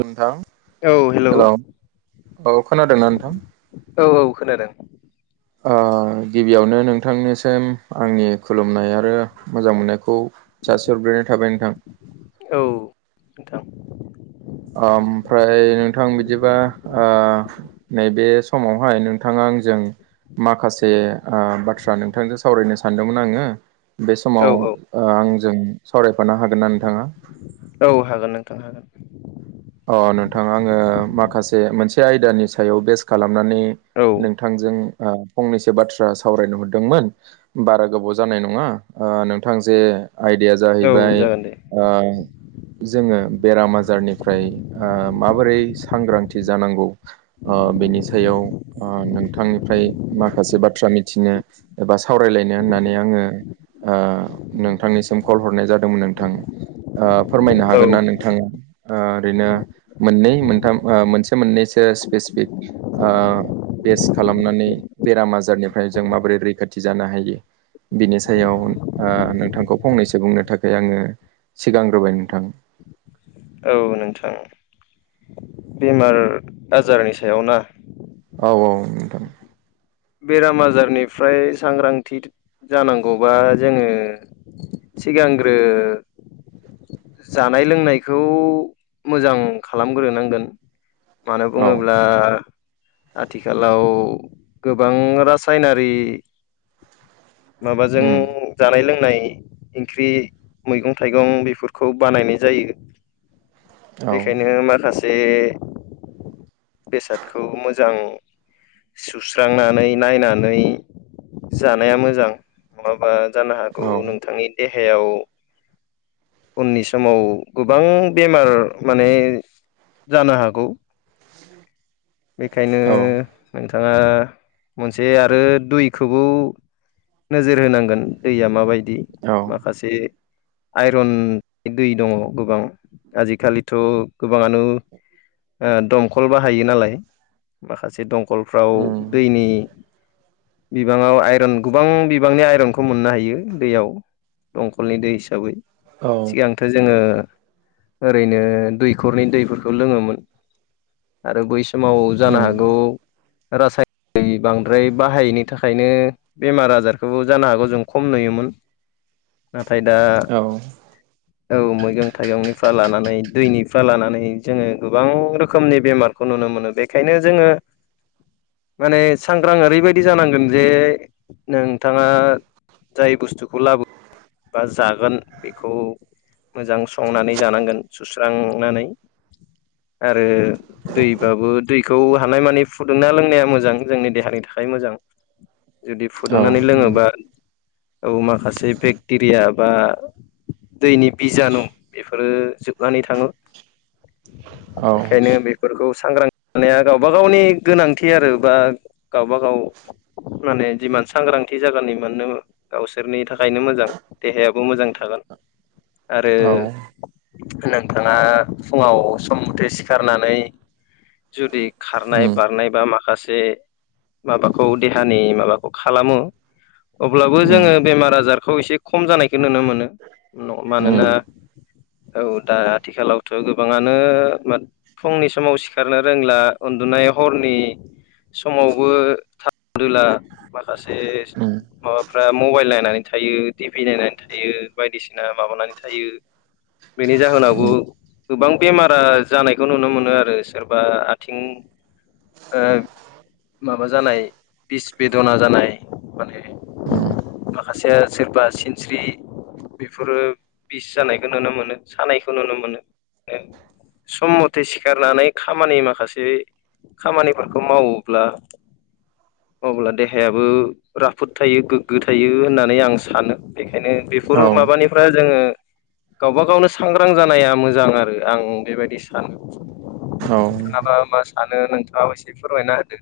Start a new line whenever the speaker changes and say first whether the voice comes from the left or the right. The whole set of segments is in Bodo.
right: नोंथां
left: औ हेलौ
right: हेल' औ खोनादोंना नोंथां?
left: औ औ खोनादों
right: आं गिबियावनो नोंथांनिसिम आंनि खुलुमनाय आरो मोजां मोननायखौ जासि हरग्रोनाय थाबाय नोंथां
left: औ नोंथां
right: ओमफ्राय नोंथां बिदिबा ओ नैबे समावहाय नोंथाङा आंजों माखासे ओ बाथ्रा नोंथांजों सावरायनो सानदोंमोन आङो बे समाव
left: औ औ
right: ओ आंजों सावरायफानो हागोन्ना नोंथाङा
left: औ हागोन नोंथां हागोन
right: अ नोंथां आङो माखासे मोनसे आयदानि सायाव बेस खालामनानै
left: औ
right: नों थांजों ओ फंनैसो बाथ्रा सावरायनो हरदोंमोन बारा गोबाव जानाय नङा ओ नोंथां जे आइदाया
left: औ
right: जाहैबाय
left: जागोन दे
right: ओ जोङो बेराम आजारनि फ्राय ओ माबोरै सांग्रांथि जानांगौ ओ बेनि सायाव ओ नोंथांनिफ्राय माखासे बाथ्रा मिथिनो एबा सावरायलायनो होननानै आङो ओ नोंथांनिसिम कल हरनाय जादोंमोन नोंथां ओ फोरमायनो
left: औ
right: हागोन ना नोंथाङा ओ ओरैनो मोननै मोनथाम ओ मोनसे मोननैसो स्पेसिफिक ओ बेस खालामनानै बेराम आजारनिफ्राय जों माबोरै रैखाथि जानो हायो बिनि सायाव ओ नोंथांखौ फंनैसो बुंनो थाखाय आङो सिगांग्रोबाय नोंथां
left: औ नोंथां बेमार आजारनि सायाव ना
right: औ औ नोंथां
left: बेराम आजारनिफ्राय सांग्रांथि जानांगौबा जोङो सिगांग्रो जानाय लोंनायखौ मोजां खालामग्रोनांगोन मानो
right: औ
left: बुङोब्ला आथिखालाव गोबां रासायनारि माबाजों
right: उम
left: जानाय लोंनाय इंख्रि मैगं थाइगं बेफोरखौ बानायनाय जायो
right: [inaudible]
left: बेखायनो माखासे बेसादखौ मोजां सुस्रांनानै नायनानै जानाया मोजां माबा जानो हागौ
right: औ
left: नोंथांनि देहायाव उननि समाव गोबां बेमार माने जानो हागौ बेखायनो
right: औ
left: नोंथाङा मोनसे आरो दुयखौबो नोजोर होनांगोन दैया माबायदि
right: औ
left: माखासे आइरन दै दङ गोबां आजिखालिथ' गोबाङानो ओ दंखल बाहायो नालाय माखासे दंखलफ्राव
right: उम
left: दैनि बिबाङाव आइरन गोबां बिबांनि आइरनखौ मोननो हायो दैयाव दंकलनि दै हिसाबै
right: औ
left: सिगां थो जोङो ओरैनो दैखरनि दैफोरखौ लोङोमोन आरो बै समाव जानो
right: उम
left: हागौ रासायन दै बांद्राय बाहायैनि थाखायनो बेमार आजारखौबो जानो हागौ जों खम नुयोमोन। नाथाय दा
right: औ औ
left: औ मैगं थाइगंनिफ्रा लानानै दैनि [unintelligible] लानानै जोङो गोबां रोखोमनि बेमारखौ नुनो मोनो बेखायनो जोङो माने सांग्रां ओरैबायदि जानांगोन जे नोंथाङा जाय बुस्थुखौ लाबो बा जागोन बेखौ मोजां संनानै जानांगोन सुस्रांनानै आरो दैबाबो दैखौ हानाय मानि फुदुंना लोंनाया मोजां जोंनि देहानि थाखाय मोजां। जुदि फुदुंनानै
right: उम
left: लोङोबा औ माखासे बेक्टेरिया बा दैनि बिजानु बेफोरो जोबनानै थाङो।
right: औ
left: बेखायनो बेफोरखौ सांग्रां माने गावबा गावनि गोनांथि आरो बा गावबा गाव माने जिमान सांग्रांथि जागोन एमाननो गावसोरनि थाखायनो मोजां देहायाबो मोजां थागोन आरो
right: औ
left: नोंथाङा फुङाव सम मथे सिखारनानै जुदि खारनाय
right: उम
left: बारनाय बा माखासे माबाखौ देहानि माबाखौ खालामो अब्लाबो
right: उम
left: जोङो बेमार आजारखौ एसे खम जानायखौ नुनो मोनो। न मानोना
right: उम
left: औ दा आथिखालावथ' गोबाङानो मा फुंनि समाव सिखारनो रोंला उन्दुनाय हरनि समावबो थाब उनदुला माखासे
right: उम
left: माबाफ्रा मबाइल नायनानै थायो टिभि नायनानै थायो बायदिसिना माबानानै था थायो बेनि जाहोनावबो
right: उम
left: गोबां बेमारा जानायखौ नुनो मोनो आरो सोर बा आथिं ओ माबा जानाय बिस बेदना जानाय माने
right: उम
left: माखासे सोरबा सिनस्रि बेफोरो बिस जानायखौ नुनो मोनो सानायखौ नुनो मोनो। सम मथे सिखारनानै खामानि माखासे खामानिफोरखौ मावोब्ला अब्ला देहायाबो राफोद थायो गोग्गो थायो होननानै आं सानो। बेखायनो बेफोर
right: औ
left: माबानि फुरा जोङो गावबा गावनो सांग्रां जानाया मोजां आरो आं बेबायदि सानो।
right: औ
left: नोंथाङाबा मा सानो नोंथाङाबो एसे फोरमायना होदो?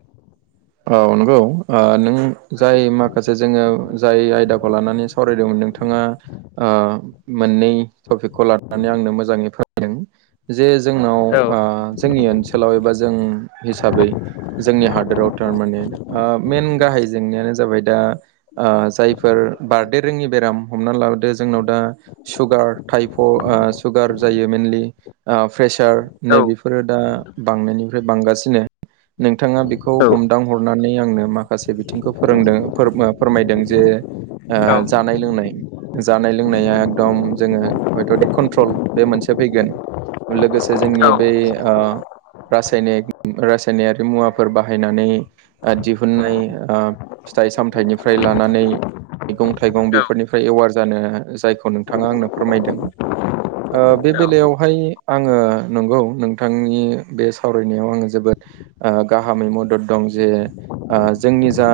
right: औ नंगौ ओ नों
left: होदो
right: जाय माखासे जोङो जाय आयदाखौ लानानै सावरायदोंमोन नोंथाङा ओ मोननै टपिकखौ लानानै आंनो मोजाङै फोरमायदों। जे जोंनाव
left: औ
right: ओ जोंनि ओनसोलाव एबा जों हिसाबै जोंनि हादोराव थारमाने ओ मेन गाहाइ जेंनायानो जाबाय दा ओ जायफोर बारदेर रोङि बेराम हमना ला दो जोंनाव दा सुगार टाइप ओ सुगार जायो मेइनलि। ओ प्रेसार नै
left: औ
right: बेफोरो दा बांनायनिफ्राय बांगासिनो नोंथाङा बेखौ हमदां हरनानै आंनो माखासे बिथिंखौ फोरोंदों फोर-फोरमायदों जे ओ जानाय लोंनाय जानाय लोंनाया एकदम जोङो हयथ' कन्ट्रल बे मोनसे फैगोन। लोगोसे जोंनि
left: औ
right: बै ओ- रासायनिक रासायनारि मुवाफोर बाहाय- बाहायनानै ओ-दिहुननाय ओ-फिथाइ सामथाइनि फ्राय लानानै मैगं थाइगं बेफोरनिफ्राय एवार जानो जायखौ नोंथाङा आंनो फोरमायदों। ओ-बे बेलायावहाय आङो नंगौ नोंथांनि बे सावरायनायाव आङो जोबोद ओ-गाहामै मदद दं जे ओ-जोंनि जा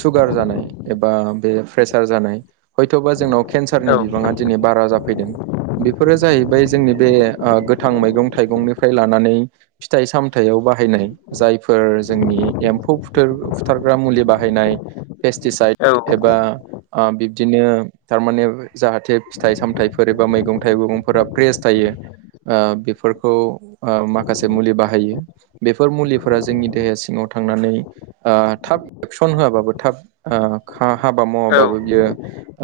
right: सुगार जानाय एबा बे प्रेसार जानाय हयथ'बा जोंनाव केन्सारनि बिबाङा दिनै बारा जाफैदों। बेफोरो जाहैबाय जोंनि बे ओ गोथां मैगं थाइगंनिफ्राय लानानै फिथाइ सामथायाव बाहायनाय जाय फोर जोंनि एम्फौ फुथार फुथारग्रा मुलि बाहायनाय पेस्टिसाइद एबा ओ बिब्दिनो थारमाने जाहाथे फिथाइ सामथाइफोर एबा मैगं थाइगंफोरा फ्रेस थायो। ओ बेफोरखौ ओ माखासे मुलि बाहायो बेफोर मुलि फोर जोंनि देहाया सिङाव थांनानै ओ-थाब एक्सन होआबाबो थाब ओ-खा-हाबा मावाबाबो
left: औ
right: बियो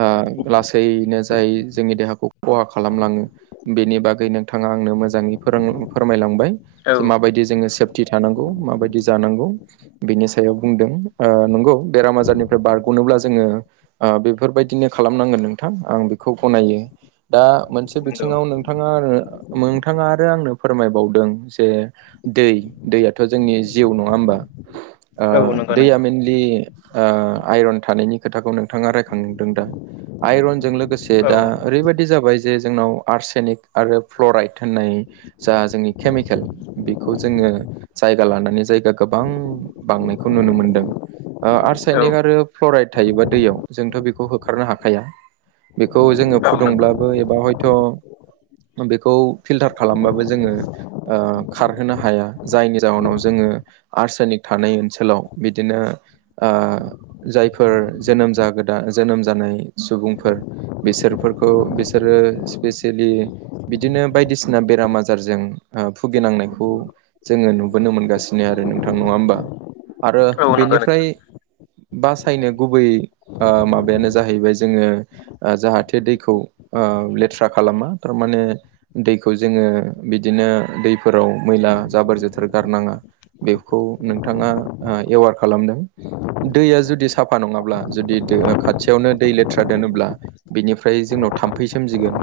right: ओ-लासैनो जाय जोंनि देहाखौ खहा खालामलाङो बेनि बागै नोंथाङा आंनो मोजाङै फोरों-फोरमायलांबाय
left: औ
right: जे माबायदि जोङो सेफटि थानांगौ खौ माबायदि जानांगौ। बिनि सायाव बुंदों ओ-नंगौ बेराम आजारनिफ्राय बारग'नोब्ला जोङो ओ-बेफोरबायदिनो खालामनांगोन नोंथां आं बेखौ गनायो। दा मोनसे बिथिङाव
left: नंगौ
right: नोंथाङा-नोंथाङा आरो आंनो फोरमायबावदों जे दै दैयाथ' जोंनि जिउ नङा होमबा
left: औ नंगौ
right: ओ-दैया
left: नोंथां
right: मेइनलि ओ-आइरन थानायनि खोथाखौ नोंथाङा रायखांदों दा आइरनजों लोगोसे
left: औ
right: दा ओरैबायदि जाबाय जे जोंनाव आर्सेनिक आरो फ्लराइद होननाय जा जोंनि केमिकेल बेखौ जोङो जायगा लानानै जायगा गोबां बांनायखौ नुनो मोनदों। ओ-आर्शयनिक
left: औ
right: आरो फ्लराइड थायोबा दैयाव जोंथ' बेखौ होखारनो हाखाया। बेखौ जोङो
left: नंगौ
right: फुदुंब्लाबो एबा हयथ' बेखौ फिल्टार खालामबाबो जोङो ओ-खारहोनो हाया जायनि जाहोनाव जोङो आरसायनिक थानाय ओनसोलाव बिदिनो। ओ-जायफोर जोनोम जागोदा जोनोम जानाय सुबुंफोर बिसोरफोरखौ बिसोरो स्पेसियेलि बिदिनो बायदिसिना बेराम आजारजों ओ-भुगिनांनायखौ जोङो नुबोनो मोनगासिनो आरो नोंथां नङा होमबा आरो
left: औ नंगौ
right: बेनिफ्राय
left: नोंथां
right: बासायनो गुबै ओ-माबायानो जाहैबाय जोङो ओ-जाहाथे दैखौ ओ-लेथ्रा खालामा थारमाने दैखौ जोङो बिदिनो दैफोराव मैला जाबोर जोथोर गारनाङा बेखौ नोंथाङा ओ-एवार खालामदों। दैया जुदि साफा नङाब्ला जुदि दो-ओ-खाथियावनो दै लेथ्रा दोनोब्ला बेनिफ्राय जोंनाव थाम्फै सोमजिगोन।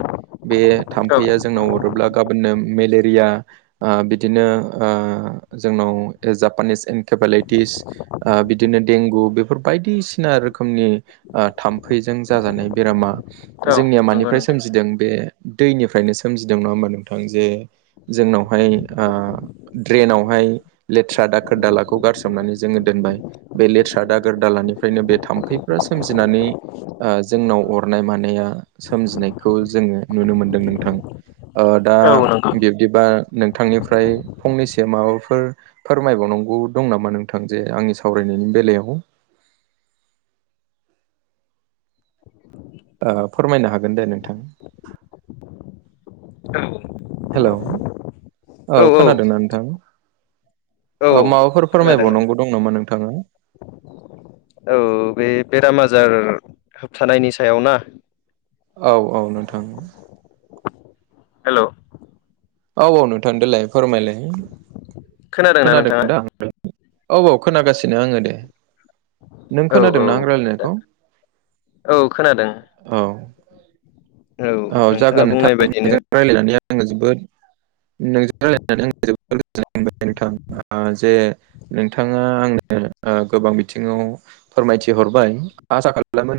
right: बे
left: औ
right: थाम्फैया जोंनाव अरोब्ला गाबोननो मेलेरिया ओ-बिदिनो ओ-जोंनाव जापानिस एनकेपालायटिस। ओ-बिदिनो देंगु बेफोर बायदिसिना रोखोमनि ओ-थाम्फैजों जाजानाय बेरामा
left: औ
right: जोंनिया
left: नंगौ
right: मानिफ्राय
left: नोंथां
right: सोमजिदों बे दैनिफ्रायनो सोमजिदों नङा होमबा नोंथां जे जोंनावहाय ओ- ड्रेनावहाय लेथ्रा दाखोर दालाखौ गारसोमनानै जोङो दोनबाय बे लेथ्रा दागोर दालानिफ्रायनो बे थाम्फैफ्रा सोमजिनानै ओ-जोंनाव अरनाय मानाया सोमजिनायखौ जोङो नुनो मोनदों नोंथां। ओ-दा
left: औ नंगौ
right: बिब्दिबा नोंथांनिफ्राय फंनैसो माबाफोर फोरमायबावनांगौ दं नामा नोंथां जे आंनि सावरायनायनि बेलायाव? ओ-फोरमायनो हागोन दे नोंथां।
left: औ
right: हेलौ औ खोनादोंना नोंथां
left: औ
right: औ माबाफोर
left: खोनादों नोंथां
right: फोरमायबावनांगौ दं नामा नोंथाङा
left: औ बे बे बेराम आजार होबथानायनि सायाव ना
right: औ औ नोंथां
left: हेल'
right: औ औ नोंथां देलाय फोरमायलाय
left: खोनादोंना
right: खोनादों
left: नोंथाङा
right: नोंथां? औ औ खोनागासिनो आङो दे। नों
left: औ
right: खोनादों
left: औ
right: ना आं रायलायनायखौ?
left: औ खोनादों।
right: औ औ
left: नोंथाङा
right: जागोन
left: बुंनाय
right: नोंथां
left: बायदिनो
right: न रायज्लायनानै आङो जोबोद नोंसोर रायजलायनानै आ जोर नोंथां जे नोंथाङा आंनो गोबां बिथिङाव फोरमायथिहरबाय आसा खालामो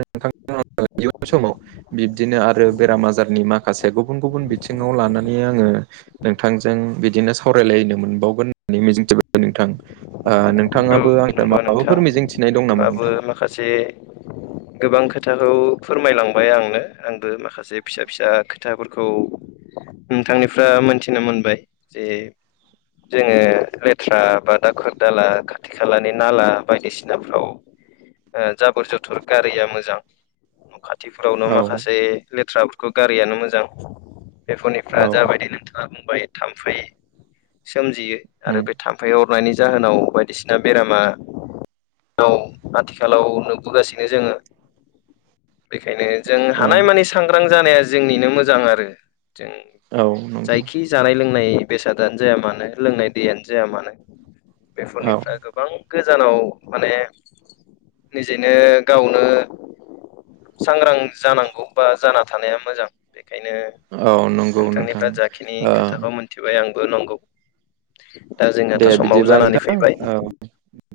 right: इयुन समाव बिब्दिनो आरो बेराम आजारनि माखासे गुबुन गुबुन बिथिङाव लानानै आङो नोंथांजों बिदिनो सावरायलायनो मोनबावगोन होननानै मिजिंथि नोंथां। ओ
left: औ
right: नोंथाङाबो आंनिफ्राय
left: नंगौ नोंथां
right: माबाफोर मिजिंथि
left: नोंथाङाबो माखासे
right: औ
left: गोबां खोथाखौ फोरमायलांबाय आंनो आंबो माखासे फिसा फिसा खोथाफोरखौ नोंथांनिफ्राय मोनथिनो मोनबाय जे जोङो लेथ्रा बा दाखोर दाला खाथि खालानि नाला बायदिसिना फ्राव जाबोर जथुर गारिया मोजां न' खाथिफोरावनो
right: औ
left: माखासे लेथ्राफोरखौ गारियानो मोजां। बेफोरनिफ्रा
right: औ
left: जाबायदि नोंथाङा बुंबाय थाम्फै सोमजियो आरो
right: उम
left: बे थाम्फै थाम्फै अरनायनि जाहोनाव बायदिसिना बेरामा औ आथिखालाव नुबोगासिनो जोङो बेखायनो जों
right: औ
left: हानायमानि सांग्रां जानाया जोंनिनो मोजां आरो जों।
right: औ नंगौ
left: जायखि जानाय लोंनाय बेसादानो जाया मानो लोंनाय दैयानो जाया मानो
right: औ
left: बेफोरनिफ्राय गोबां गोजानाव माने निजेनो गावनो सांग्रां जानांगौ बा जाना थानाया मोजां बेखायनो
right: औ नंगौ नोंथां
left: नोंथांनिफ्राय जाखिनि
right: ओ
left: खोथाखौ मोनथिबाय आंबो नंगौ। दा
right: दे
left: जोंनाथ' समाव
right: बिदिबा
left: जानानै
right: नोंथां
left: फैबाय
right: औ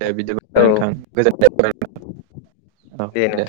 right: दे बिदिब्ला
left: औ
right: नोंथां गोजोन औ दे